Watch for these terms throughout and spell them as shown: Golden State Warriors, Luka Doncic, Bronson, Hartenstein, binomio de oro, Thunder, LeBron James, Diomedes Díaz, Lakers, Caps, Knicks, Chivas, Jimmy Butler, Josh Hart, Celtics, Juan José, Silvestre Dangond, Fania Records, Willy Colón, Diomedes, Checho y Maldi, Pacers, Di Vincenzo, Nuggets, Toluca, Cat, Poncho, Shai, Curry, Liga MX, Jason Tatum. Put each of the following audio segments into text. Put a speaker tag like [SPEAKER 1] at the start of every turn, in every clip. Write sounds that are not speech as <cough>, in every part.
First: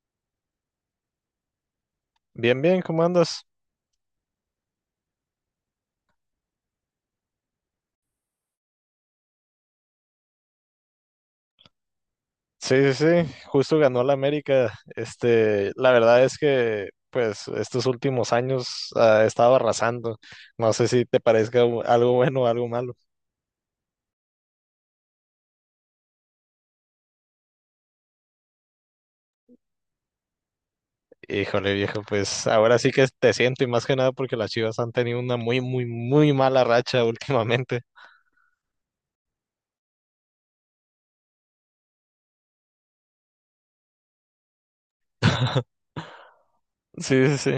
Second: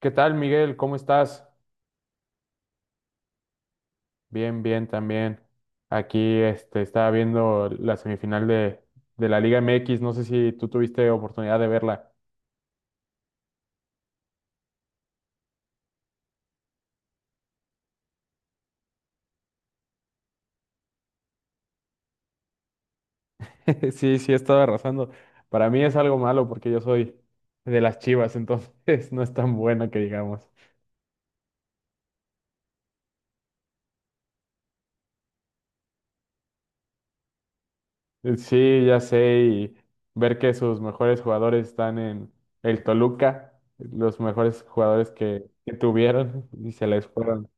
[SPEAKER 1] ¿Qué tal, Miguel? ¿Cómo estás?
[SPEAKER 2] Bien, bien, ¿cómo andas?
[SPEAKER 1] Bien, bien, también. Aquí estaba viendo la semifinal de la Liga MX. No sé si tú tuviste oportunidad de verla.
[SPEAKER 2] Sí, sí, sí, justo ganó la América. Este, la verdad es que, pues, estos últimos años ha estado arrasando. No sé si te parezca algo bueno o algo malo.
[SPEAKER 1] <laughs> Sí, sí, he estado arrasando. Para mí es algo malo porque yo soy de las Chivas, entonces <laughs> no es tan buena que digamos.
[SPEAKER 2] Híjole, viejo, pues ahora sí que te siento y más que nada porque las Chivas han tenido una muy, muy, muy mala racha <laughs> últimamente.
[SPEAKER 1] Sí, ya sé, y ver que sus mejores jugadores están en el Toluca, los mejores jugadores que tuvieron y se les
[SPEAKER 2] Sí, sí,
[SPEAKER 1] fueron.
[SPEAKER 2] sí.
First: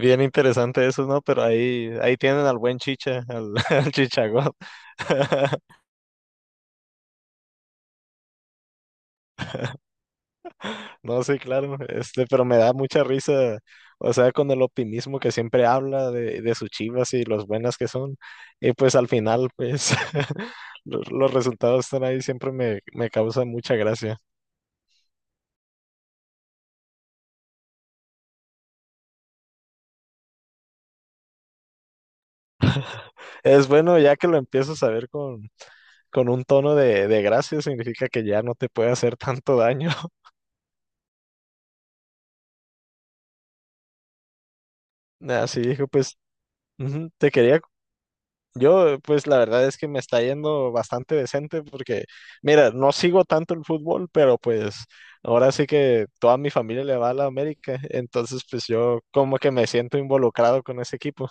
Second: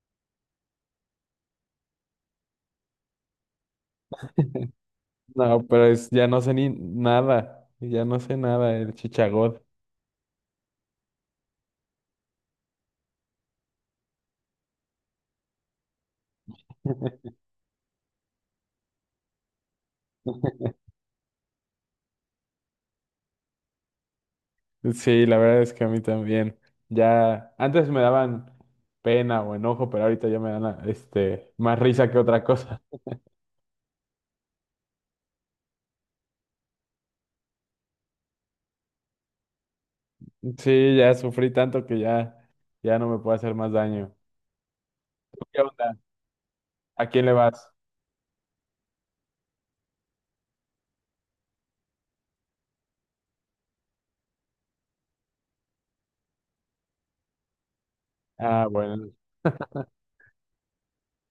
[SPEAKER 2] Bien interesante eso, ¿no? Pero ahí tienen al buen Chicha, al, <laughs> al Chichagol. <laughs>
[SPEAKER 1] No, pero es, ya no sé ni nada, ya no sé nada el chichagod.
[SPEAKER 2] No, sí, claro, pero me da mucha risa, o sea, con el optimismo que siempre habla de sus chivas y los buenas que son, y pues al final, pues, <laughs> los resultados están ahí, me causa mucha gracia.
[SPEAKER 1] Sí, la verdad es que a mí también. Ya, antes me daban pena o enojo, pero ahorita ya me dan más risa que otra cosa. <laughs>
[SPEAKER 2] Es bueno, ya que lo empiezas a ver con un tono de gracia, significa que ya no te puede hacer tanto daño. <laughs>
[SPEAKER 1] Sí, ya sufrí tanto que ya no me puede hacer más daño. ¿Tú ¿Qué
[SPEAKER 2] Así dijo,
[SPEAKER 1] onda?
[SPEAKER 2] pues,
[SPEAKER 1] ¿A
[SPEAKER 2] ujú,
[SPEAKER 1] quién
[SPEAKER 2] te
[SPEAKER 1] le
[SPEAKER 2] quería.
[SPEAKER 1] vas?
[SPEAKER 2] Yo, pues la verdad es que me está yendo bastante decente porque, mira, no sigo tanto el fútbol, pero pues ahora sí que toda mi familia le va a la América, entonces
[SPEAKER 1] Ah,
[SPEAKER 2] pues yo
[SPEAKER 1] bueno.
[SPEAKER 2] como que me siento involucrado con ese equipo,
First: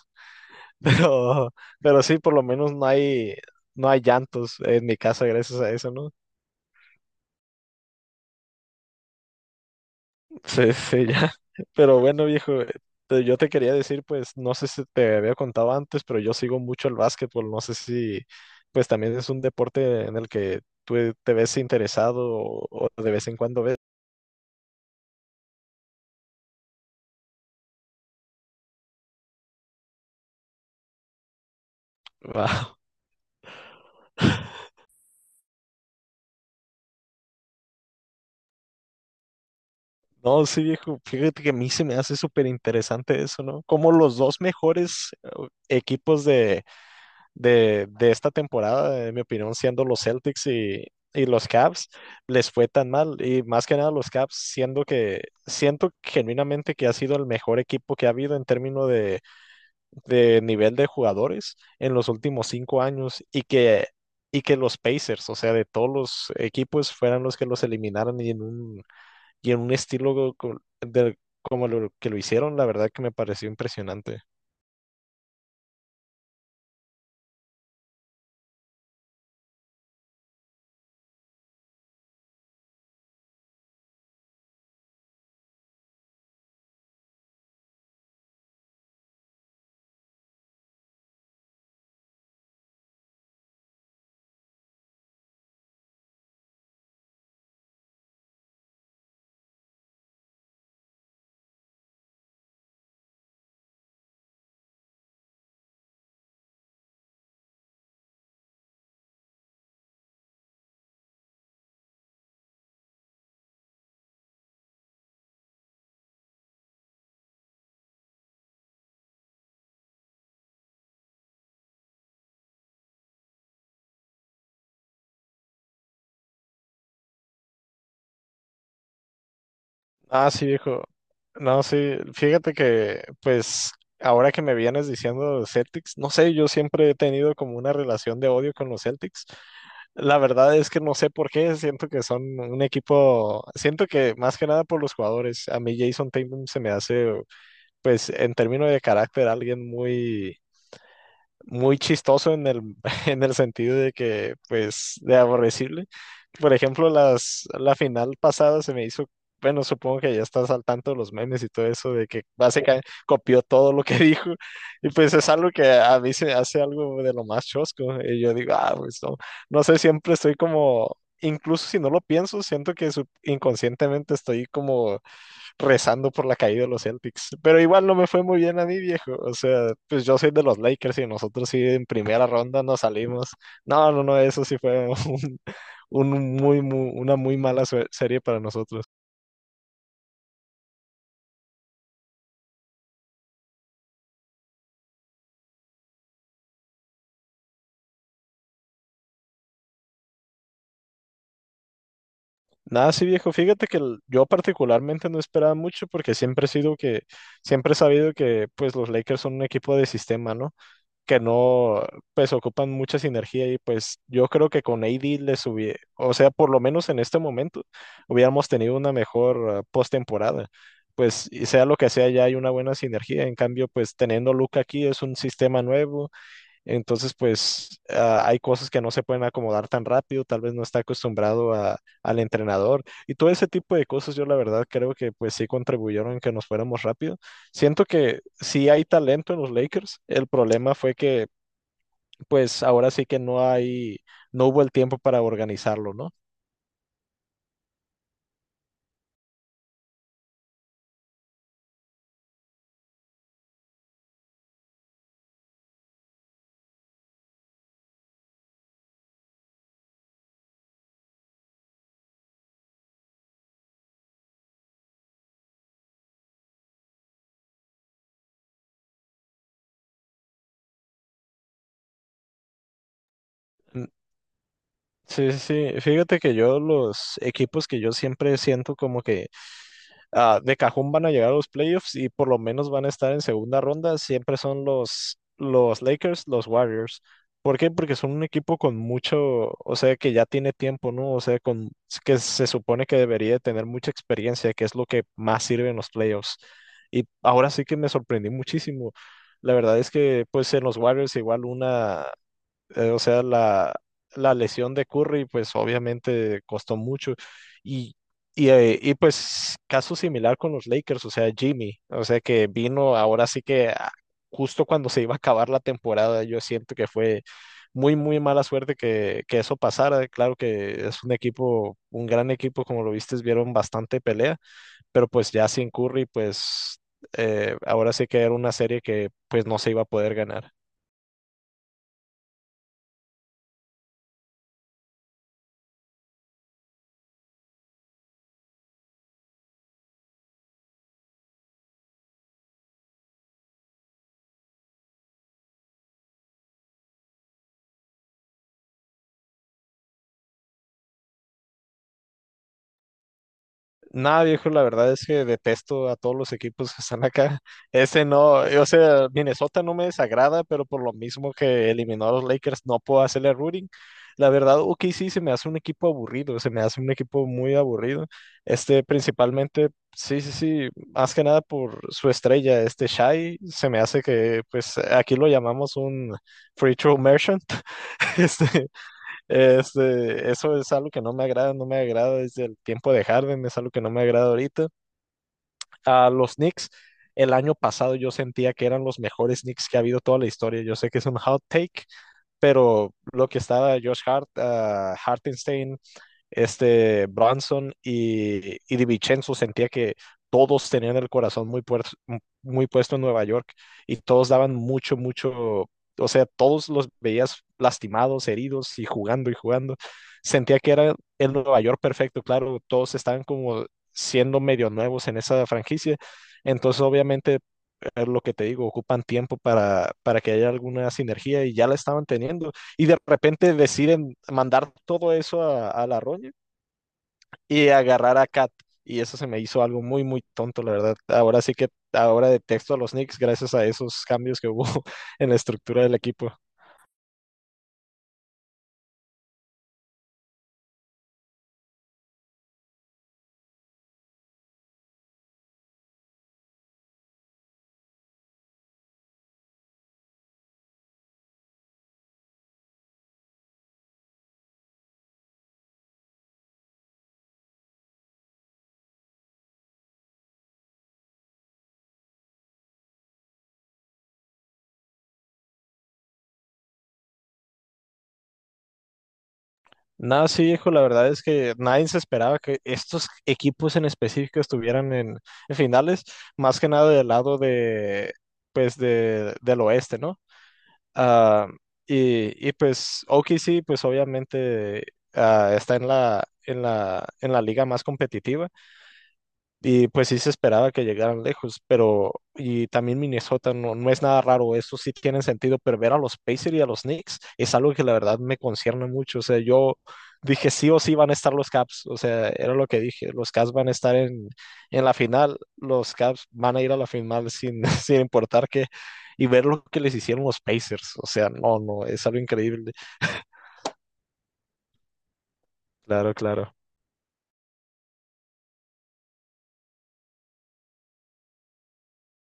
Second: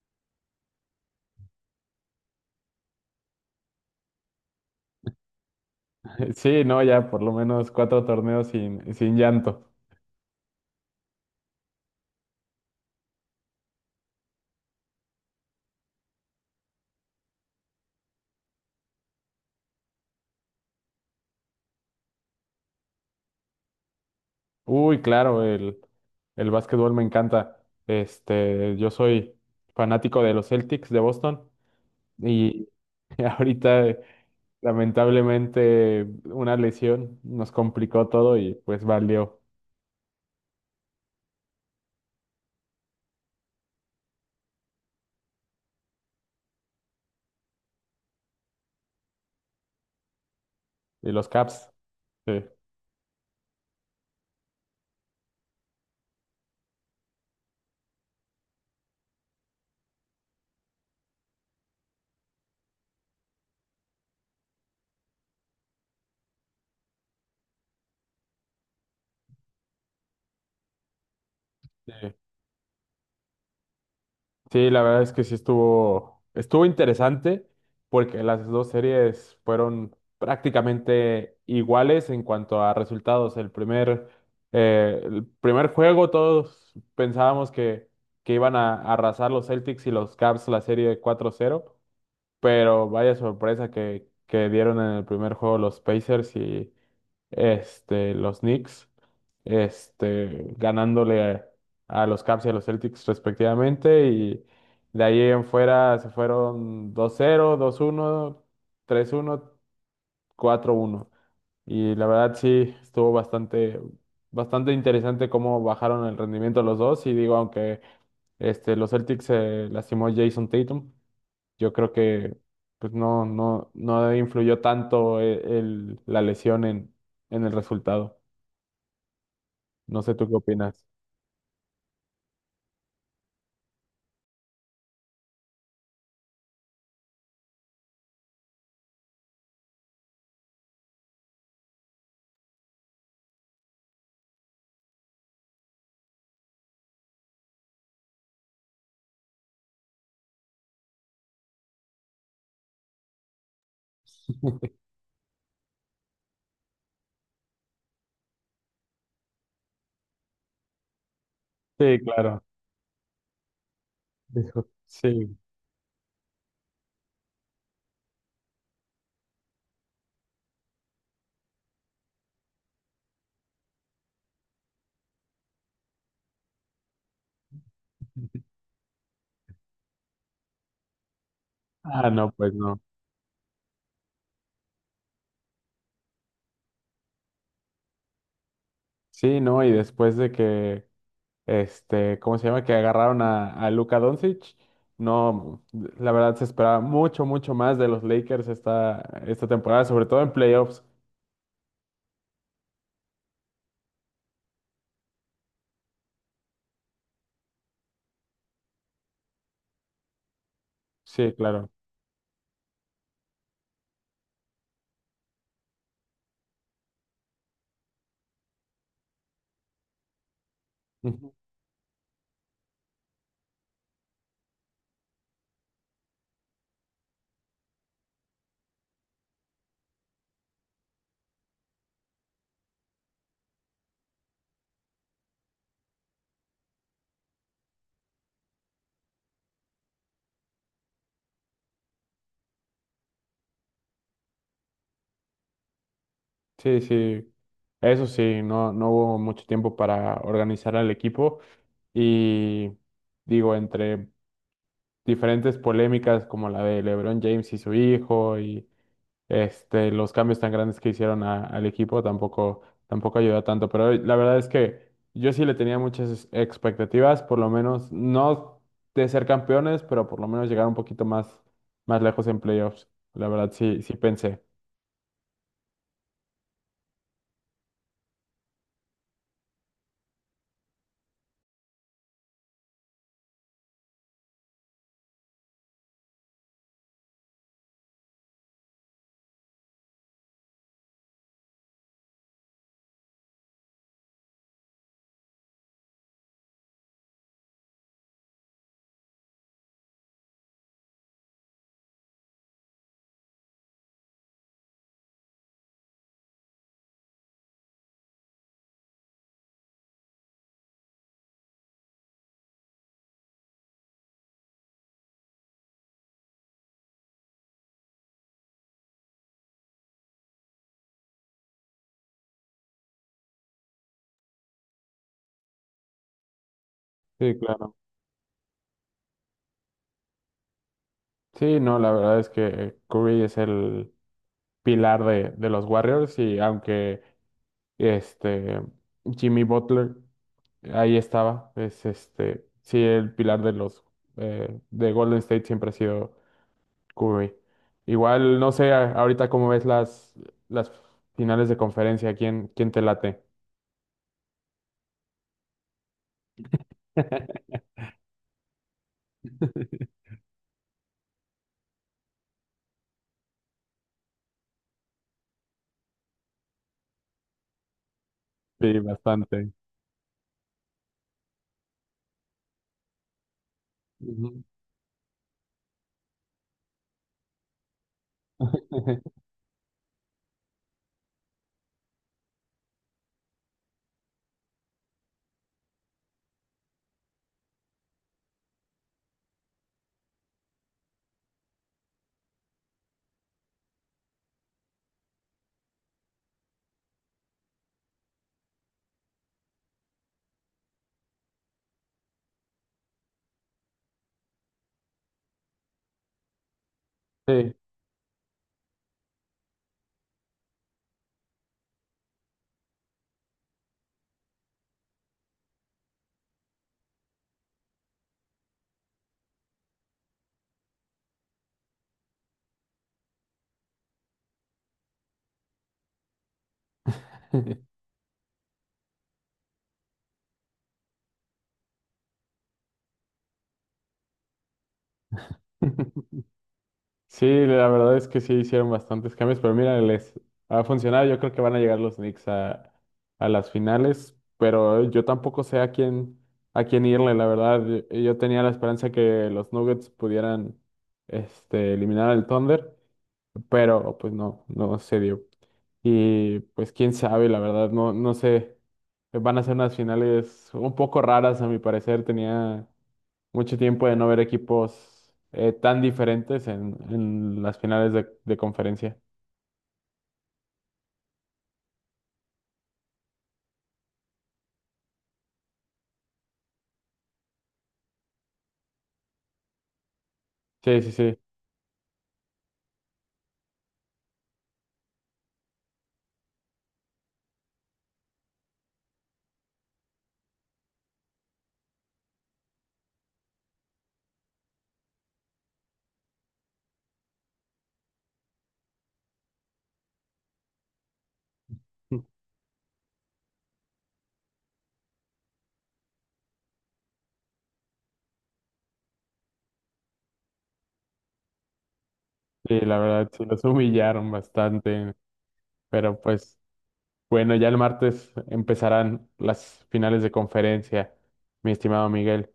[SPEAKER 2] <laughs> pero, pero sí, por lo menos no hay llantos en mi casa gracias a eso, ¿no?
[SPEAKER 1] <laughs> Sí, no, ya por lo menos cuatro torneos sin llanto.
[SPEAKER 2] Sí, sí, ya. <laughs> Pero bueno, viejo, yo te quería decir, pues, no sé si te había contado antes, pero yo sigo mucho el básquetbol. No sé si, pues, también es un deporte en el que tú te ves interesado o de vez en cuando ves. <laughs>
[SPEAKER 1] Uy, claro, el básquetbol me encanta. Yo soy fanático de los Celtics de Boston. Y
[SPEAKER 2] Wow.
[SPEAKER 1] <laughs> ahorita, lamentablemente, una lesión nos complicó todo y pues valió.
[SPEAKER 2] No, sí, viejo, fíjate que a mí se me hace súper interesante eso, ¿no? Como los dos mejores equipos de, de esta temporada, en mi opinión, siendo los Celtics
[SPEAKER 1] Y
[SPEAKER 2] y
[SPEAKER 1] los
[SPEAKER 2] los
[SPEAKER 1] Caps,
[SPEAKER 2] Cavs,
[SPEAKER 1] sí,
[SPEAKER 2] les fue tan mal. Y más que nada los Cavs, siendo que siento genuinamente que ha sido el mejor equipo que ha habido en términos de nivel de jugadores en los últimos 5 años y que los Pacers, o sea, de todos los equipos, fueran los que los eliminaran y en un estilo como lo que
[SPEAKER 1] sí.
[SPEAKER 2] lo hicieron, la verdad que me pareció impresionante.
[SPEAKER 1] Sí, la verdad es que sí estuvo interesante porque las dos series fueron prácticamente iguales en cuanto a resultados. El primer juego todos pensábamos que iban a arrasar los Celtics y los Caps la serie 4-0. Pero vaya sorpresa que dieron en el primer juego los Pacers y los Knicks, ganándole a los Caps y a los Celtics respectivamente. Y de ahí en fuera se fueron 2-0, 2-1, 3-1, 4-1. Y la verdad sí, estuvo bastante, bastante interesante cómo bajaron el rendimiento los dos. Y digo, aunque los Celtics se lastimó Jason Tatum, yo creo que pues no, no, no influyó tanto la lesión en el resultado. No sé tú
[SPEAKER 2] Ah,
[SPEAKER 1] qué
[SPEAKER 2] sí,
[SPEAKER 1] opinas.
[SPEAKER 2] viejo. No, sí, fíjate que, pues, ahora que me vienes diciendo de los Celtics, no sé, yo siempre he tenido como una relación de odio con los Celtics. La verdad es que no sé por qué, siento que son un equipo, siento que más que nada por los jugadores. A mí Jason Tatum se me hace, pues, en términos de carácter, alguien muy chistoso en el, <laughs> en el sentido de que, pues, de aborrecible. Por ejemplo, la final pasada se me hizo, bueno, supongo que ya estás al tanto de los memes y todo eso,
[SPEAKER 1] Sí,
[SPEAKER 2] de que
[SPEAKER 1] claro.
[SPEAKER 2] básicamente copió todo lo que <laughs> dijo.
[SPEAKER 1] Dijo,
[SPEAKER 2] Y pues es
[SPEAKER 1] sí.
[SPEAKER 2] algo que a mí se me hace algo de lo más chosco. Y yo digo, ah, pues no, no sé, siempre estoy como, incluso si no lo pienso, siento que inconscientemente estoy como rezando por la caída de los Celtics. Pero igual no me fue muy bien a mí, viejo. O sea, pues yo soy de los Lakers y nosotros sí en
[SPEAKER 1] Ah,
[SPEAKER 2] primera
[SPEAKER 1] no, pues
[SPEAKER 2] ronda
[SPEAKER 1] no.
[SPEAKER 2] nos salimos. No, no, no, eso sí fue <laughs> un, una muy mala serie para nosotros.
[SPEAKER 1] Sí, no, y después de que, ¿cómo se llama? Que agarraron a Luka Doncic, no, la verdad se esperaba mucho, mucho más de los Lakers esta temporada, sobre todo en playoffs.
[SPEAKER 2] Nada, sí, viejo. Fíjate que yo particularmente no esperaba mucho porque siempre he sido que, siempre he sabido que pues los Lakers son un equipo de sistema, ¿no? Que
[SPEAKER 1] Sí, claro.
[SPEAKER 2] no, pues ocupan mucha sinergia y pues yo creo que con AD les hubiera, o sea, por lo menos en este momento, hubiéramos tenido una mejor postemporada. Pues
[SPEAKER 1] Ujú.
[SPEAKER 2] y sea lo que sea, ya hay una buena sinergia. En cambio, pues teniendo Luca aquí es un sistema nuevo, entonces pues ah, hay cosas que no se pueden acomodar tan rápido, tal vez no está acostumbrado al entrenador y todo ese tipo de cosas. Yo la verdad creo que pues sí contribuyeron en que nos fuéramos rápido. Siento que sí hay talento en los Lakers, el problema fue que pues ahora sí que no hay, no hubo el tiempo para organizarlo, ¿no?
[SPEAKER 1] Sí, sí. Eso sí, no, no hubo mucho tiempo para organizar al equipo. Y digo, entre diferentes polémicas como la de LeBron James y su hijo y los cambios tan grandes que hicieron al equipo tampoco, tampoco ayudó tanto. Pero la verdad es que yo sí le tenía muchas expectativas, por lo menos no de ser campeones, pero por lo menos llegar un poquito más, más lejos en playoffs. La verdad sí,
[SPEAKER 2] Mm,
[SPEAKER 1] sí pensé.
[SPEAKER 2] Sí, sí, sí. Fíjate que yo los equipos que yo siempre siento como que ah, de cajón van a llegar a los playoffs y por lo menos van a estar en segunda ronda, siempre son los Lakers, los Warriors. ¿Por qué? Porque son un equipo con mucho, o sea, que ya tiene tiempo, ¿no? O sea, con, que se supone que debería de tener mucha experiencia, que es lo que más sirve en los playoffs. Y ahora sí que me sorprendí muchísimo. La verdad es que, pues, en los Warriors igual una, o sea, la lesión de Curry, pues obviamente costó mucho. Y, y pues caso similar con los Lakers, o sea, Jimmy, o sea, que vino ahora sí que ah, justo cuando se iba a acabar la temporada, yo siento que fue muy, muy mala suerte que eso pasara. Claro que es un equipo, un gran equipo, como lo viste, vieron bastante pelea, pero pues ya sin Curry, pues
[SPEAKER 1] Sí, claro.
[SPEAKER 2] ahora sí que era una serie que pues no se iba a poder ganar.
[SPEAKER 1] Sí, no, la verdad es que Curry es el pilar de los Warriors y aunque Este, Jimmy Butler, ahí estaba. Es sí, el pilar de Golden State siempre ha sido Curry. Igual, no sé, ahorita cómo ves las finales de conferencia, ¿quién te late?
[SPEAKER 2] Nada, viejo, la verdad es que detesto a todos los equipos que están acá.
[SPEAKER 1] <laughs>
[SPEAKER 2] <laughs> Ese no, o sea, Minnesota no me desagrada, pero por lo mismo que eliminó a los Lakers, no puedo hacerle rooting. La verdad, o OKC se me hace un equipo aburrido, se me hace un equipo muy aburrido.
[SPEAKER 1] Sí,
[SPEAKER 2] Este,
[SPEAKER 1] bastante.
[SPEAKER 2] principalmente, sí, sí, sí, más que nada por su estrella, este Shai, se me hace que,
[SPEAKER 1] Ujú.
[SPEAKER 2] pues, aquí lo llamamos un free throw merchant. <laughs> Este,
[SPEAKER 1] <laughs>
[SPEAKER 2] eso es algo que no me agrada, no me agrada desde el tiempo de Harden, es algo que no me agrada ahorita. A los Knicks, el año pasado yo sentía que eran los mejores Knicks que ha habido toda la historia. Yo sé que es un hot take, pero lo que estaba Josh Hart, ah, Hartenstein, este Bronson y Di Vincenzo, sentía que todos tenían el corazón muy puesto en Nueva York y todos daban mucho, mucho, o sea, todos los veías
[SPEAKER 1] Sí.
[SPEAKER 2] lastimados, heridos y jugando y jugando. Sentía que era el Nueva York perfecto, claro, todos estaban como siendo medio nuevos en esa franquicia. Entonces, obviamente, es lo que te digo, ocupan tiempo para que haya alguna sinergia y ya la estaban teniendo. Y de repente deciden mandar todo eso a la roña
[SPEAKER 1] <laughs>
[SPEAKER 2] y agarrar a Cat. Y eso se me hizo algo muy, muy tonto, la verdad. Ahora sí que ahora detesto a los Knicks gracias a esos cambios que hubo <laughs> en la estructura del equipo.
[SPEAKER 1] Sí, la verdad es que sí hicieron bastantes cambios, pero mira, les ha funcionado. Yo creo que van a llegar los Knicks a las finales, pero yo tampoco sé a quién irle, la verdad. Yo tenía la esperanza que los Nuggets pudieran eliminar al Thunder, pero pues no, no se dio. Y pues quién sabe, la verdad, no, no sé. Van a ser unas finales un poco raras, a mi parecer. Tenía mucho tiempo de no ver equipos tan diferentes en las finales de conferencia.
[SPEAKER 2] No, sí, hijo, la verdad es que nadie se esperaba que estos equipos en específico estuvieran en finales, más que nada del lado de, pues, de, del oeste, ¿no?
[SPEAKER 1] Sí, sí, sí.
[SPEAKER 2] Ah, y pues OKC, pues obviamente ah, está en la, en la, en la liga más competitiva. Y pues sí se esperaba que llegaran lejos, pero y también Minnesota no, no es nada raro, eso sí tiene sentido, pero ver a los Pacers y a los Knicks es algo que la verdad me concierne mucho, o sea, yo dije sí o sí van a estar los Caps, o sea, era lo que dije, los Caps van a estar en la final, los Caps van a ir a la final sin, <laughs> sin importar qué, y ver lo que les hicieron los Pacers, o sea, no, no, es algo
[SPEAKER 1] Sí,
[SPEAKER 2] increíble,
[SPEAKER 1] la verdad, sí, los humillaron bastante. Pero
[SPEAKER 2] claro,
[SPEAKER 1] pues,
[SPEAKER 2] claro,
[SPEAKER 1] bueno, ya el martes empezarán las finales de conferencia, mi estimado Miguel.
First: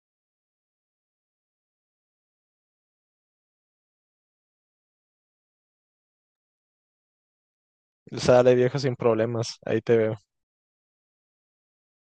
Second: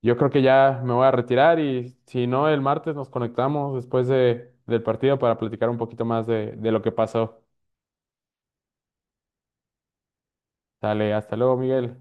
[SPEAKER 1] Yo creo que ya me voy a retirar y si no, el martes nos conectamos después del partido para platicar un poquito más de lo que pasó.
[SPEAKER 2] sale viejo sin problemas, ahí te veo.
[SPEAKER 1] Dale, hasta luego, Miguel.